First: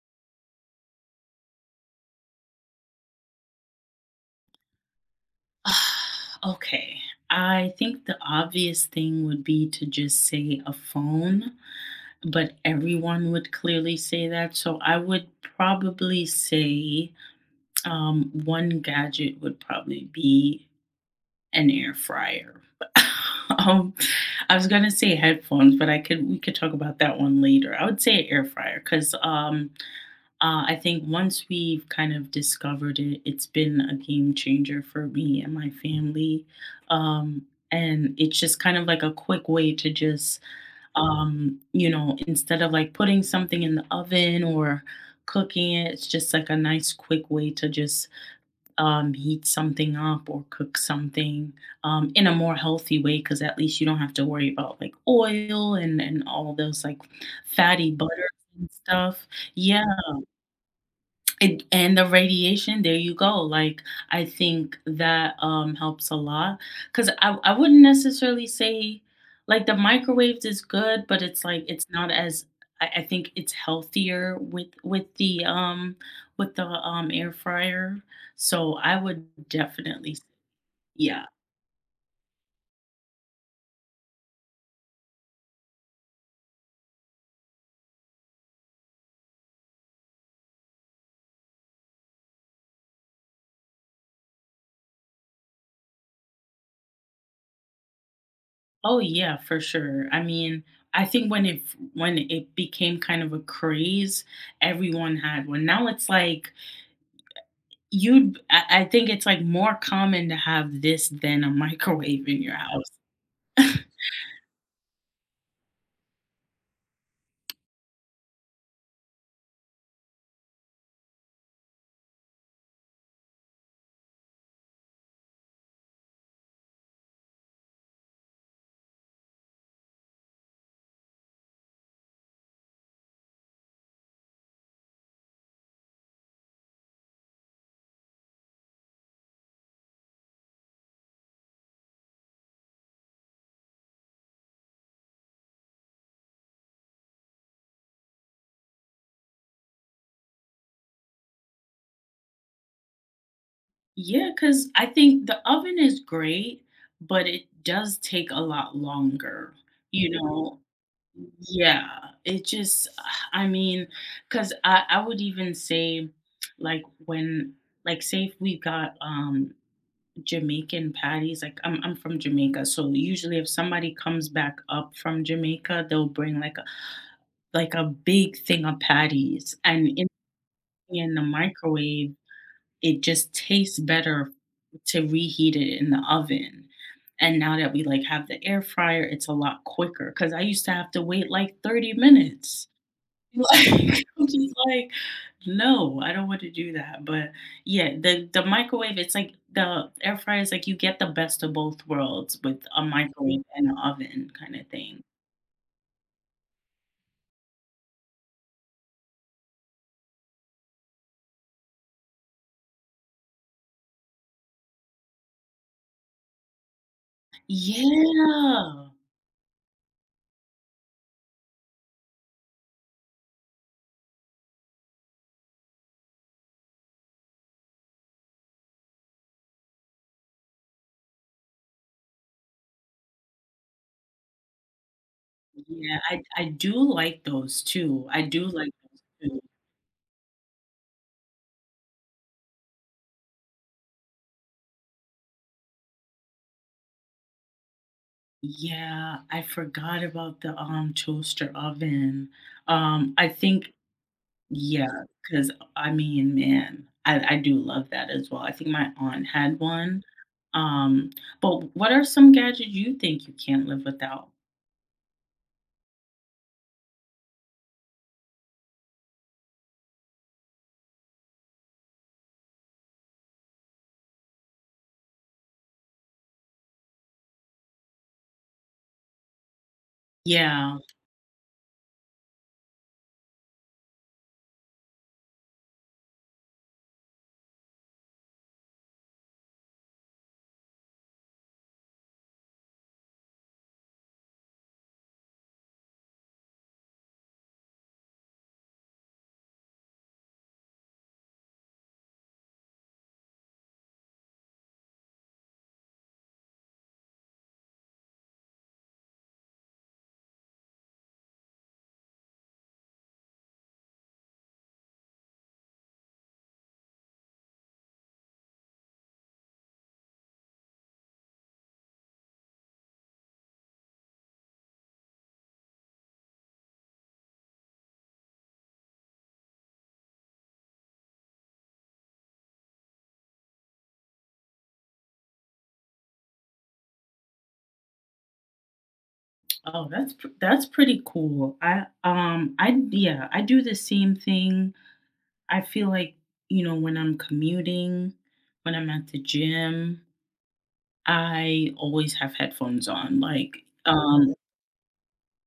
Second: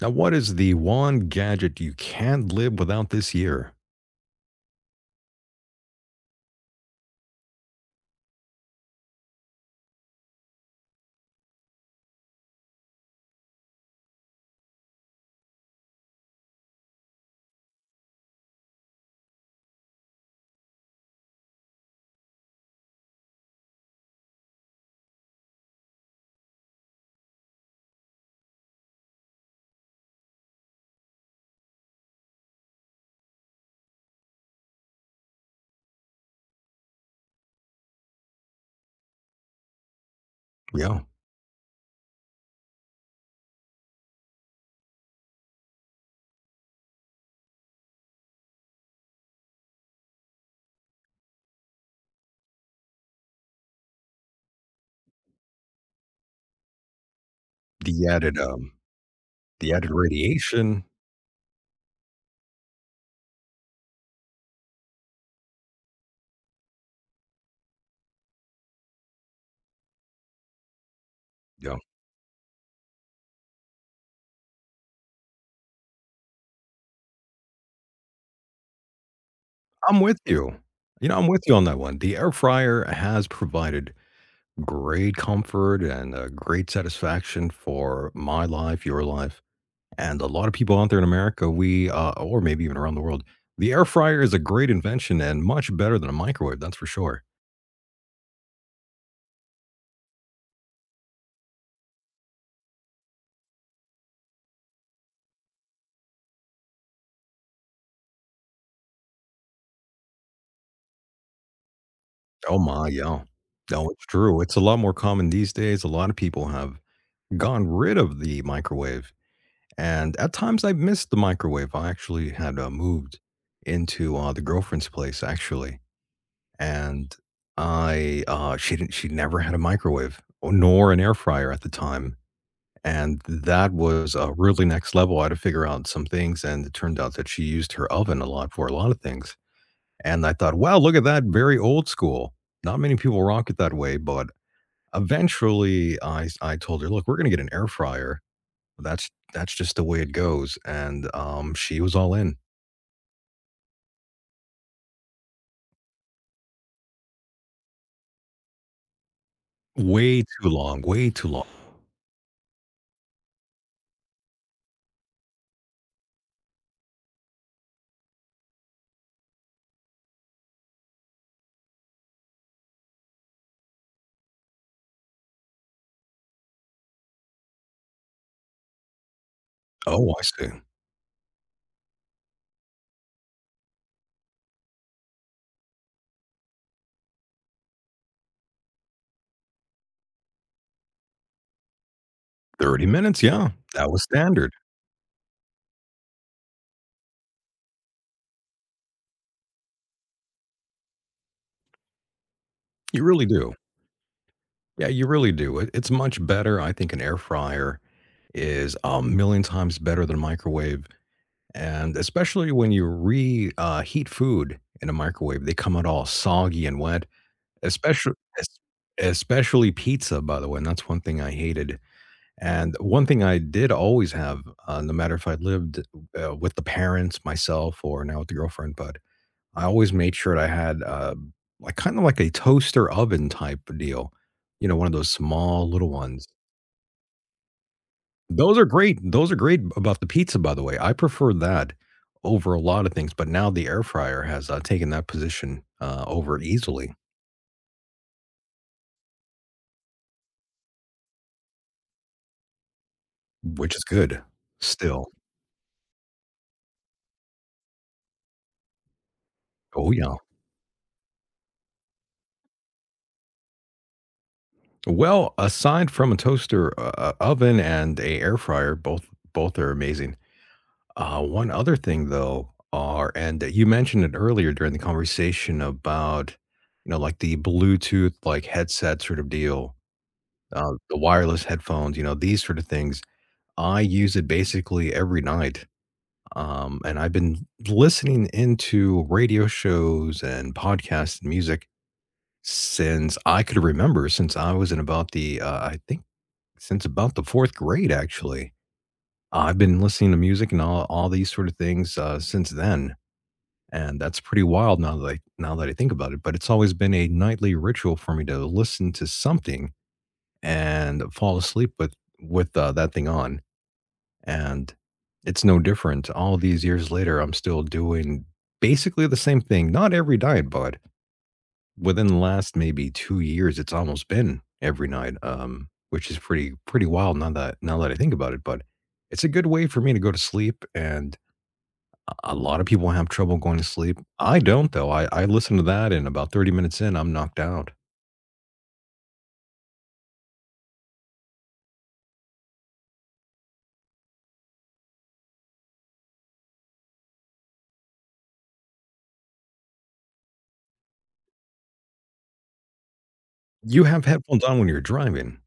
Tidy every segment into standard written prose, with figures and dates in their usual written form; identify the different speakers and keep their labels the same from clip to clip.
Speaker 1: Now, what is the one gadget you can't live without this year?
Speaker 2: Okay. I think the obvious thing would be to just say a phone, but everyone would clearly say that. So I would probably say one gadget would probably be an air fryer. um, I was gonna say headphones, but I could we could talk about that one later. I would say air fryer because I think once we've kind of discovered it, it's been a game changer for me and my family. And it's just kind of like a quick way to just,
Speaker 1: Yeah,
Speaker 2: um, you know, instead of like putting something in the oven or cooking it, it's just like a nice quick way to just heat something up or cook something in a more healthy way, because at least you don't have to worry about like oil and all those like fatty
Speaker 1: the
Speaker 2: butters
Speaker 1: added,
Speaker 2: and
Speaker 1: um,
Speaker 2: stuff.
Speaker 1: the
Speaker 2: Yeah,
Speaker 1: added radiation.
Speaker 2: and the radiation, there you go. Like, I think that helps a lot, because I wouldn't necessarily say like the microwaves is good, but it's like
Speaker 1: Yeah,
Speaker 2: it's not as I think it's healthier with the with the air fryer, so I would
Speaker 1: I'm
Speaker 2: definitely
Speaker 1: with
Speaker 2: s-
Speaker 1: you. You know,
Speaker 2: yeah.
Speaker 1: I'm with you on that one. The air fryer has provided great comfort and great satisfaction for my life, your life, and a lot of people out there in America. We, or maybe even around the world, the air fryer is a great invention and much better than a microwave. That's for sure.
Speaker 2: Oh yeah, for sure. I mean, I think when it became kind of a craze, everyone had one. Now it's like You'd I think it's, like, more common to have this than a microwave in your
Speaker 1: Oh my,
Speaker 2: house.
Speaker 1: yeah. No, it's true. It's a lot more common these days. A lot of people have gone rid of the microwave, and at times I missed the microwave. I actually had, moved into, the girlfriend's place, actually, and I, she didn't she never had a microwave or nor an air fryer at the time, and that was, really next level. I had to figure out some things, and it turned out that she used her oven a lot for a lot of things, and I thought, "Wow, look at that, very old school." Not many people rock it that way, but eventually I told her, "Look, we're gonna get an air fryer." That's just the way it goes, and, she was all in.
Speaker 2: Yeah, because I think the oven is great, but it does take a lot longer, you
Speaker 1: Way too
Speaker 2: know?
Speaker 1: long, way too long.
Speaker 2: Yeah, it just I mean, because I would even say, like, when like, say if we got, Jamaican patties, like, I'm from Jamaica, so usually if somebody comes back up from Jamaica, they'll bring, like, a big thing of patties, and in
Speaker 1: Oh, I see.
Speaker 2: in the microwave, it just tastes better to reheat it in the oven, and now that we, like, have the air fryer, it's a lot quicker. Cause I used to have to wait, like, 30 minutes.
Speaker 1: 30 minutes, yeah,
Speaker 2: Like,
Speaker 1: that was
Speaker 2: I'm
Speaker 1: standard.
Speaker 2: just like, "No, I don't want to do that," but, yeah, the microwave, it's like the air fryer is like you get the best of both worlds with a
Speaker 1: You really
Speaker 2: microwave
Speaker 1: do.
Speaker 2: and an oven kinda
Speaker 1: Yeah,
Speaker 2: thing.
Speaker 1: you really do. It's much better, I think an air fryer is a million times better than a microwave, and especially when you re heat food in a microwave, they come out all soggy and wet. Especially,
Speaker 2: Yeah.
Speaker 1: especially pizza, by the way, and that's one thing I hated. And one thing I did always have, no matter if I lived with the parents, myself, or now with the girlfriend, but I always made sure that I had like kind of like a toaster oven type deal, you know, one of those small little
Speaker 2: Yeah, I
Speaker 1: ones.
Speaker 2: I do like those too. I do
Speaker 1: Those are
Speaker 2: like
Speaker 1: great.
Speaker 2: those
Speaker 1: Those are
Speaker 2: too.
Speaker 1: great about the pizza, by the way. I prefer that over a lot of things, but now the air fryer has taken that position over it easily,
Speaker 2: Yeah, I forgot about the, toaster oven. I think
Speaker 1: which is good
Speaker 2: Yeah,
Speaker 1: still.
Speaker 2: because I mean, man, I do love that as well. I think my aunt had
Speaker 1: Oh,
Speaker 2: one.
Speaker 1: yeah.
Speaker 2: Um, but what are some gadgets you think you can't live without?
Speaker 1: Well, aside from a toaster, oven, and a air fryer, both are amazing. One other thing though are, and you mentioned it earlier during the conversation about, you know, like the Bluetooth like headset sort of deal,
Speaker 2: Yeah.
Speaker 1: the wireless headphones, you know, these sort of things. I use it basically every night. And I've been listening into radio shows and podcasts and music since I could remember, since I was in about the, I think since about the fourth grade, actually. I've been listening to music and all these sort of things since then, and that's pretty wild now that now that I think about it. But it's always been a nightly ritual for me to listen to something and fall asleep with with that thing on, and it's no different. All these years later, I'm still doing basically the same thing. Not every night, but within the last maybe 2 years, it's almost been every night, which is pretty wild now that I think about it, but it's a good way for me to go to sleep, and a lot of people have trouble going to sleep. I don't, though. I listen to that, and about 30 minutes in, I'm knocked out.
Speaker 2: Oh, that's pr that's pretty cool. I yeah, I do the same thing. I feel like, you know, when I'm commuting, when I'm at the gym, I always have headphones on, like,
Speaker 1: You have
Speaker 2: um,
Speaker 1: headphones on when you're driving.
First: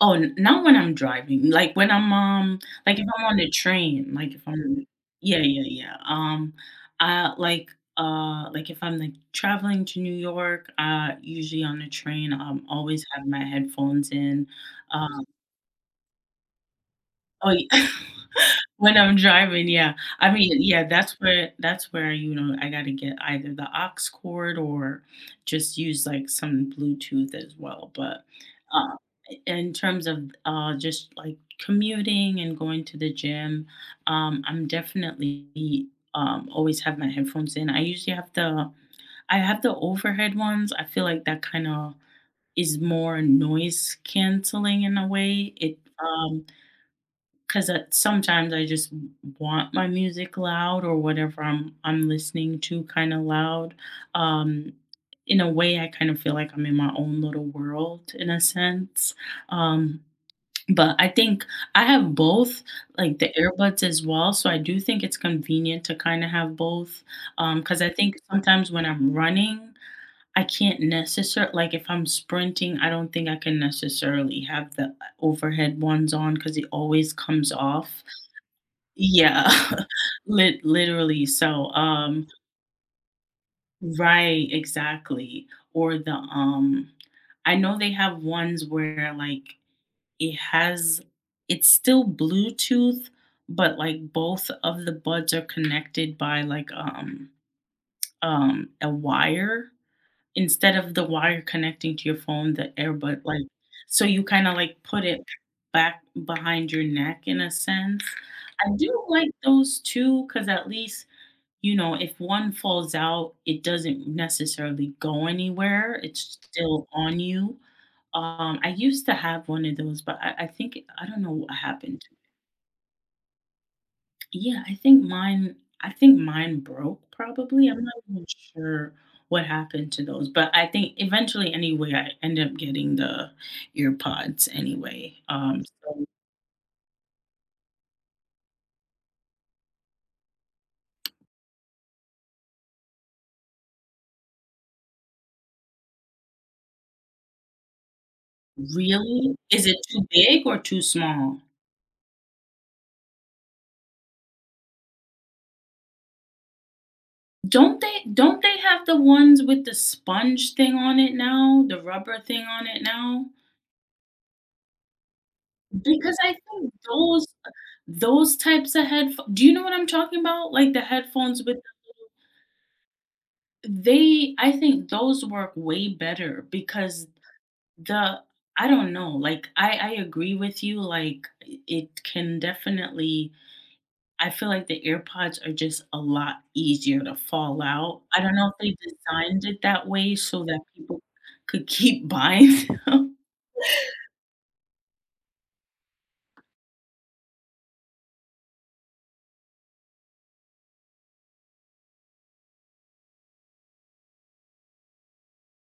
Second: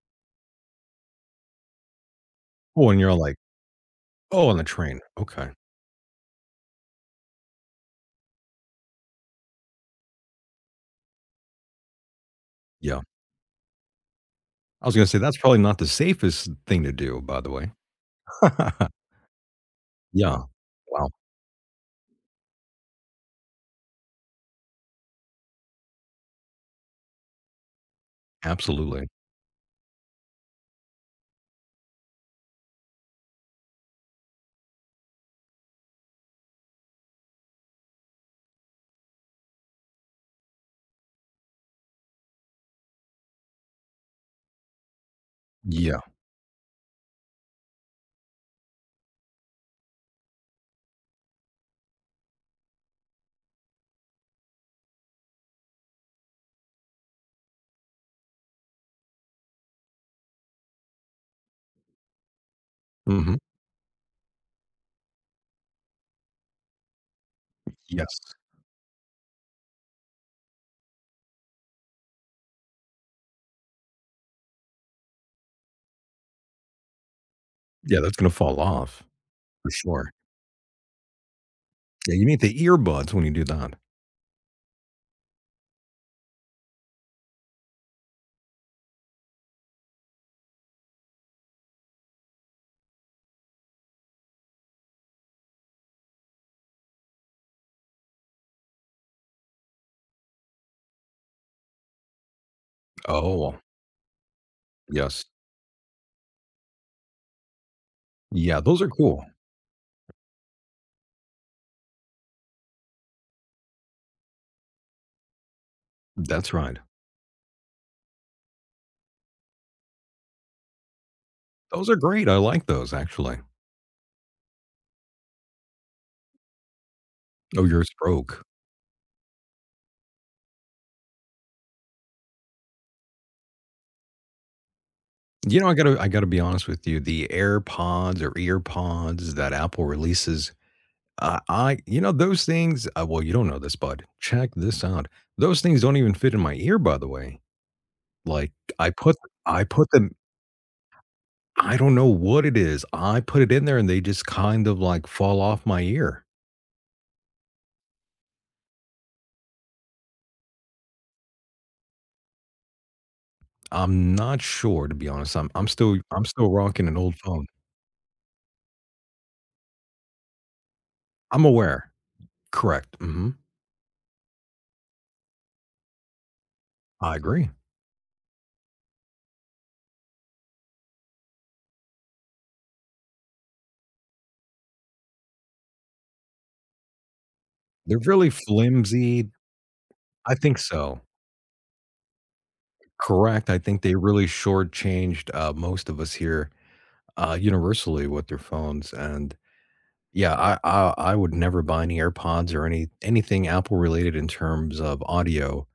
Speaker 2: Oh, n not when I'm driving, like, when I'm
Speaker 1: Oh,
Speaker 2: like,
Speaker 1: and
Speaker 2: if
Speaker 1: you're all
Speaker 2: I'm
Speaker 1: like,
Speaker 2: on the train, like, if
Speaker 1: "Oh, on the
Speaker 2: I'm
Speaker 1: train.
Speaker 2: Yeah,
Speaker 1: Okay.
Speaker 2: yeah, yeah, I like, like, if I'm, like, traveling to New York, usually on the train,
Speaker 1: Yeah."
Speaker 2: always have my headphones in,
Speaker 1: I was gonna say
Speaker 2: um
Speaker 1: that's probably not the safest thing to do, by the
Speaker 2: Oh, ye
Speaker 1: way.
Speaker 2: When I'm driving, yeah. I
Speaker 1: Yeah.
Speaker 2: mean, yeah,
Speaker 1: Wow.
Speaker 2: that's where you know, I gotta get either the aux cord or just use, like, some Bluetooth as well, but, uh
Speaker 1: Absolutely.
Speaker 2: in terms of just like commuting and going to the gym, I'm definitely always have my headphones in. I usually have the I have the overhead ones. I feel like that kind of is more noise canceling in a way. It
Speaker 1: Yeah.
Speaker 2: because sometimes I just want my music loud, or whatever I'm listening to kind of loud. Um, in a way, I kind of feel like I'm in my own little world in a sense. Um, but I think I have both, like, the
Speaker 1: Mhm.
Speaker 2: earbuds as well, so I do think it's convenient to kinda have both. Because I think
Speaker 1: Yes.
Speaker 2: sometimes when I'm running, I can't necessar like, if I'm sprinting, I don't think I can necessarily have the overhead ones on because it always comes
Speaker 1: Yeah,
Speaker 2: off.
Speaker 1: that's gonna fall off
Speaker 2: Yeah.
Speaker 1: for sure.
Speaker 2: Literally, so,
Speaker 1: Yeah, you need the earbuds when you do that.
Speaker 2: Right, exactly. Or the, I know they have ones where, like it has it's still Bluetooth, but, like, both of the buds are connected by, like, a wire instead of the wire connecting to your phone, the earbud, like
Speaker 1: Oh,
Speaker 2: so you kinda, like, put it
Speaker 1: yes.
Speaker 2: back behind your neck in a sense.
Speaker 1: Yeah,
Speaker 2: I
Speaker 1: those are
Speaker 2: do
Speaker 1: cool.
Speaker 2: like those two because at least, you know, if one falls out, it doesn't necessarily go anywhere. It's
Speaker 1: That's right.
Speaker 2: still on you. I used to have one of those, but I think I don't know what
Speaker 1: Those are
Speaker 2: happened.
Speaker 1: great. I like those actually.
Speaker 2: Yeah, I think mine. I think mine broke.
Speaker 1: Oh,
Speaker 2: Probably,
Speaker 1: your
Speaker 2: I'm not even
Speaker 1: stroke.
Speaker 2: sure what happened to those, but I think eventually, anyway, I ended up getting the ear pods anyway.
Speaker 1: You know, I gotta
Speaker 2: So
Speaker 1: I gotta be honest with you. The AirPods or EarPods that Apple releases, I you know those things. Well, you don't know this, bud. Check this out. Those things don't even fit in my ear. By the way, like I put
Speaker 2: really,
Speaker 1: I
Speaker 2: is it
Speaker 1: put
Speaker 2: too
Speaker 1: them.
Speaker 2: big or too small?
Speaker 1: I don't know what it is. I put it in there, and they just kind of like fall off my ear.
Speaker 2: Don't they have the ones with the sponge thing on it now, the rubber thing on it now?
Speaker 1: I'm not sure, to be honest. I'm I'm still
Speaker 2: Because
Speaker 1: I'm
Speaker 2: I
Speaker 1: still
Speaker 2: think
Speaker 1: rocking an old phone.
Speaker 2: those types of headpho do you know what I'm talking about? Like the headphones
Speaker 1: I'm
Speaker 2: with
Speaker 1: aware. Correct, mhm.
Speaker 2: they I think those work way better because
Speaker 1: I agree.
Speaker 2: the I don't know, like I agree with you, like it can definitely I feel like the AirPods are just a lot easier to fall
Speaker 1: They're
Speaker 2: out. I
Speaker 1: really
Speaker 2: don't know if they
Speaker 1: flimsy.
Speaker 2: designed it that way
Speaker 1: I
Speaker 2: so
Speaker 1: think
Speaker 2: that
Speaker 1: so.
Speaker 2: people could keep buying them.
Speaker 1: Correct, I think they really shortchanged, most of us here, universally with their phones, and yeah, I would never buy any AirPods or any anything Apple related in terms of audio.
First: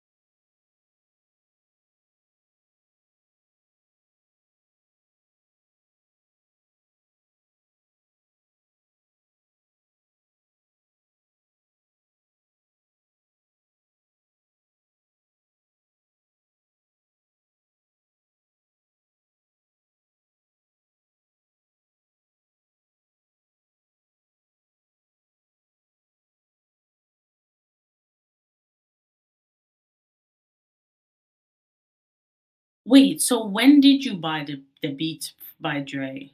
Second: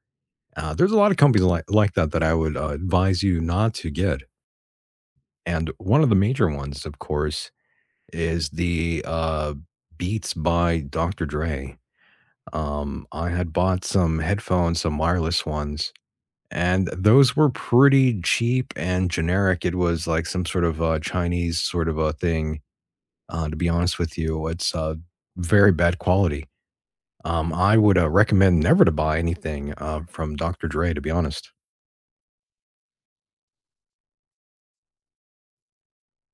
Speaker 1: There's a lot of companies like that that I would, advise you not to get, and one of the major ones, of course, is the Beats by Dr. Dre. I had bought some headphones, some wireless ones, and those were pretty cheap and generic. It was like some sort of Chinese sort of a thing. To be honest with you, it's very bad quality. I would recommend never to buy anything from Dr. Dre. To be honest,
Speaker 2: Wait, so when did you buy the Beats by Dre?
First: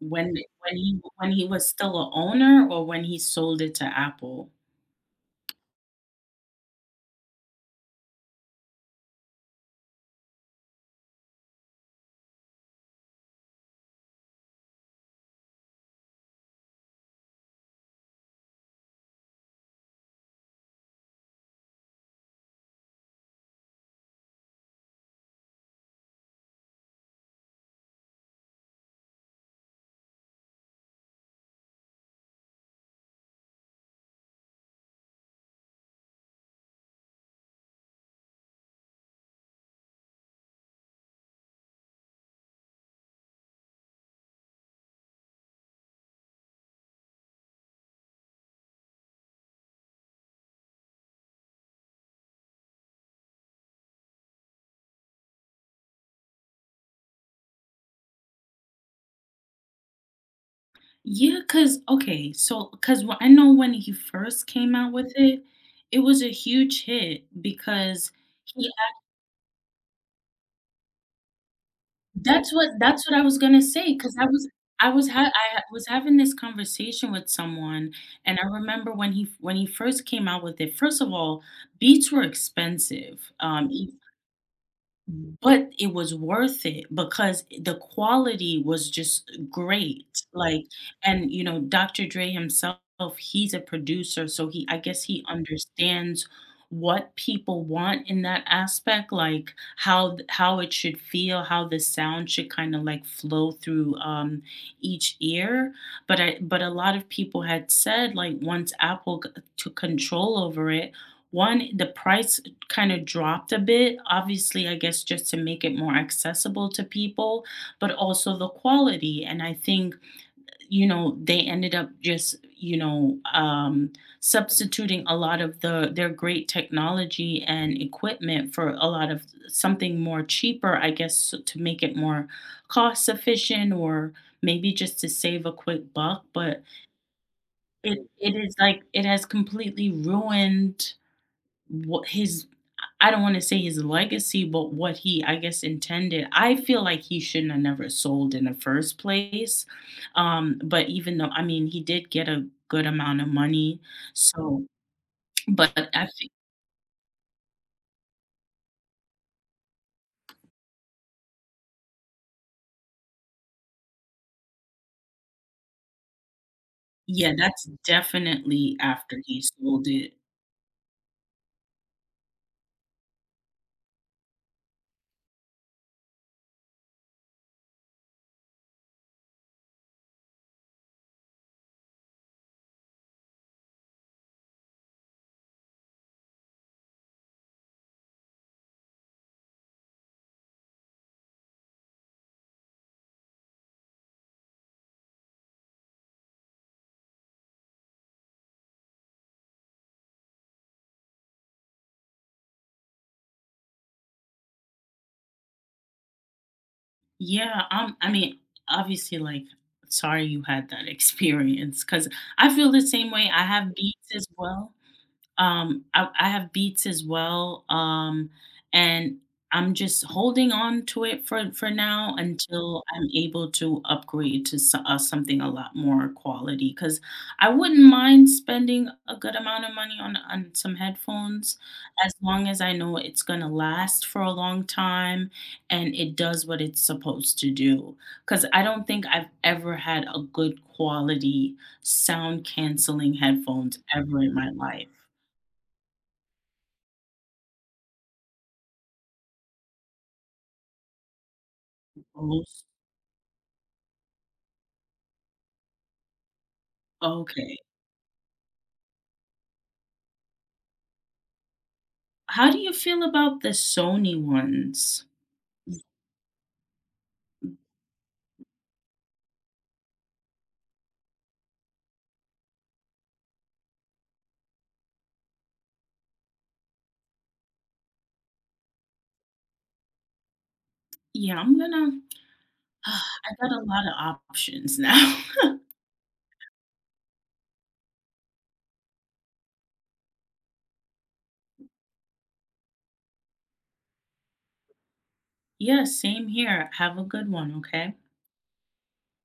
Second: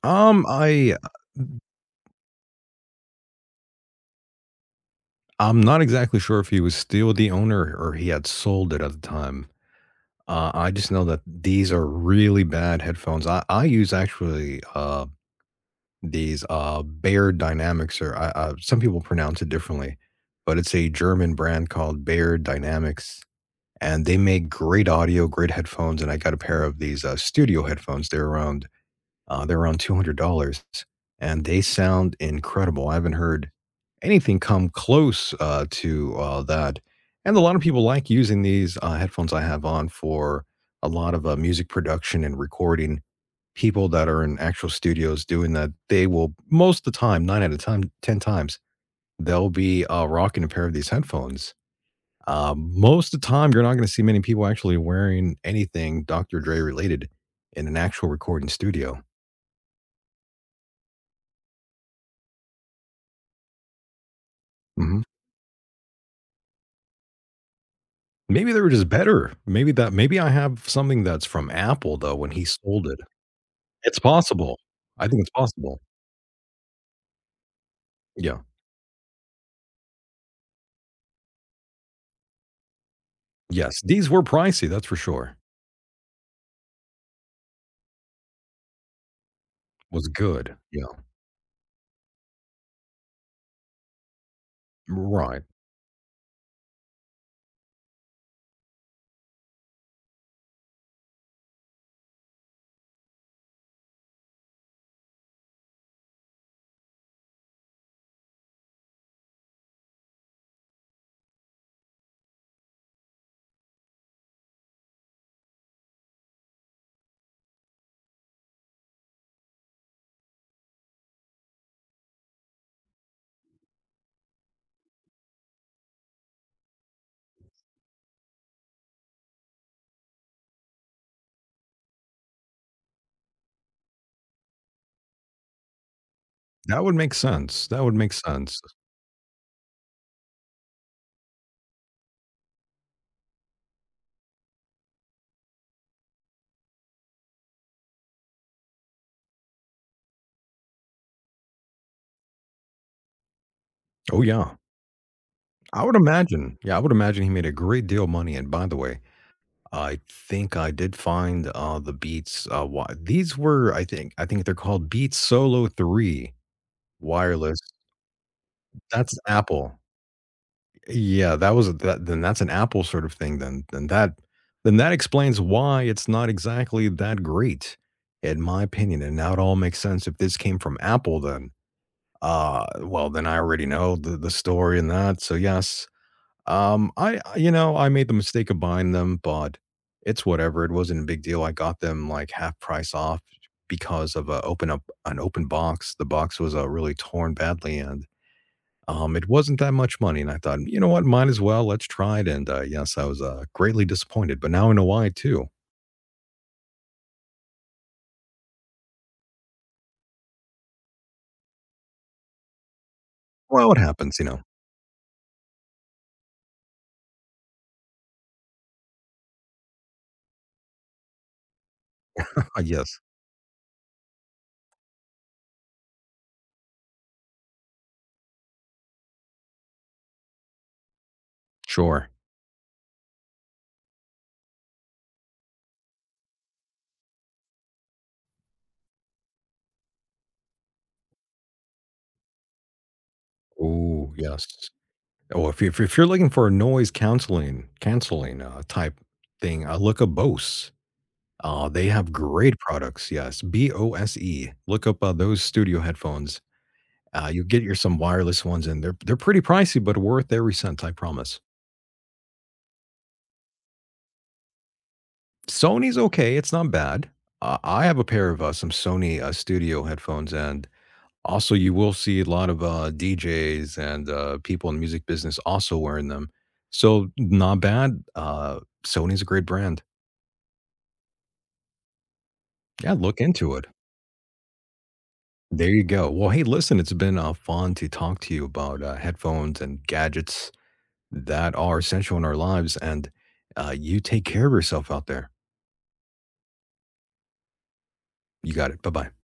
Speaker 2: When
Speaker 1: um, I
Speaker 2: when he was still a owner, or when he sold it to Apple?
Speaker 1: I'm not exactly sure if he was still the owner or he had sold it at the time. I just know that these are really bad headphones. I use actually these Bear Dynamics, or some people pronounce it differently, but it's a German brand called Bear Dynamics, and they make great audio, great headphones. And I got a pair of these studio headphones. They're around $200 and they sound incredible. I haven't heard anything come close to that. And a lot of people like using these headphones I have on for a lot of music production and recording. People that are in actual studios doing that, they will most of the time, nine out of time, 10 times, they'll be rocking a pair of these headphones. Most of the time, you're not going to see many people actually wearing anything Dr. Dre related in an actual recording studio.
Speaker 2: Yeah, cause okay, so 'cause wh I know when he first came out
Speaker 1: Mhm.
Speaker 2: with it, it was a huge hit because
Speaker 1: Maybe they were
Speaker 2: he
Speaker 1: just better. Maybe that maybe I have something that's from Apple, though, when he sold it.
Speaker 2: That's what I was gonna say, say
Speaker 1: It's
Speaker 2: because I was
Speaker 1: possible.
Speaker 2: I
Speaker 1: I
Speaker 2: was ha
Speaker 1: think it's
Speaker 2: I ha-
Speaker 1: possible.
Speaker 2: was having this conversation with someone,
Speaker 1: Yeah.
Speaker 2: and I remember when he first came out with it. First of all, beats were expensive,
Speaker 1: Yes,
Speaker 2: e
Speaker 1: these were pricey, that's for sure.
Speaker 2: but it was worth it because the quality was just
Speaker 1: Was
Speaker 2: great,
Speaker 1: good.
Speaker 2: like
Speaker 1: Yeah.
Speaker 2: and, you know, Dr. Dre himself, he's a producer, so he I guess he
Speaker 1: Right.
Speaker 2: understands what people want in that aspect, like how it should feel, how the sound should kinda, like, flow through, each ear, but a lot of people had said, like, once Apple g took control over it, one, the price kind of dropped a bit. Obviously, I guess just to make it more accessible to people, but also the quality. And I think, you know, they ended up just, substituting a lot of their great technology and equipment for a lot of something more cheaper, I guess, to make it more cost efficient, or maybe just to save a quick buck. But
Speaker 1: That would make sense. That would
Speaker 2: it,
Speaker 1: make
Speaker 2: it is
Speaker 1: sense.
Speaker 2: like it has completely ruined what his I don't want to say his legacy, but what he, I guess, intended. I feel like he shouldn't have never sold in the first place. But even though, I mean, he did get a good amount of money.
Speaker 1: Oh, yeah.
Speaker 2: So, but
Speaker 1: I would
Speaker 2: I think,
Speaker 1: imagine. Yeah, I would imagine he made a great deal of money, and by the way, I think I did find, the Beats, wi these were I think they're called Beats Solo 3
Speaker 2: yeah,
Speaker 1: wireless.
Speaker 2: that's definitely
Speaker 1: That's
Speaker 2: after he
Speaker 1: Apple.
Speaker 2: sold it.
Speaker 1: Yeah, that was a- that then that's an Apple sort of thing then. Then that explains why it's not exactly that great, in my opinion, and now it all makes sense. If this came from Apple, then, well, then I already know the story and that, so yes. I you know, I made the mistake of buying them, but it's whatever, it wasn't a big deal. I got them, like, half price off because of a open up an open box. The box was, really torn badly, and it wasn't that much money, and I thought, you know what, might as well, let's try it, and, yes, I was, greatly disappointed, but now I know why too.
Speaker 2: Yeah. I mean, obviously, like, sorry you had that experience, because I feel the same way. I
Speaker 1: Well,
Speaker 2: have
Speaker 1: it
Speaker 2: beats
Speaker 1: happens, you
Speaker 2: as
Speaker 1: know.
Speaker 2: well. I have Beats as well, and I'm just holding on to it for now until
Speaker 1: Yes,
Speaker 2: I'm able to upgrade to something a lot more quality. Cause I wouldn't mind spending a good amount of money on some headphones
Speaker 1: sure.
Speaker 2: as long as I know it's gonna last for a long time and it does what it's supposed to do. Cause I don't think I've ever had a good quality sound canceling headphones
Speaker 1: Oh,
Speaker 2: ever in
Speaker 1: yes.
Speaker 2: my life.
Speaker 1: Oh, if you're looking for a noise counseling canceling, type thing, look up Bose. They have great
Speaker 2: Those
Speaker 1: products, yes, Bose. Look up, those studio headphones. You
Speaker 2: okay.
Speaker 1: get your some wireless ones, and they're pretty pricey, but worth every cent, I promise.
Speaker 2: How do you feel about the Sony ones?
Speaker 1: Sony's okay, it's not bad. I have a pair of, some Sony, studio headphones, and also you will see a lot of, DJs and, people in the music business also wearing them. So, not bad, Sony's a great brand.
Speaker 2: Yeah, I'm gonna
Speaker 1: Yeah, look
Speaker 2: I got
Speaker 1: into
Speaker 2: a
Speaker 1: it.
Speaker 2: lot of options now.
Speaker 1: There you go. Well, hey, listen, it's been, fun to talk to you about, headphones and gadgets that are essential in our lives, and, you take care of yourself out there.
Speaker 2: Yeah, same here. Have a good one, okay?
Speaker 1: You got it, bye-bye.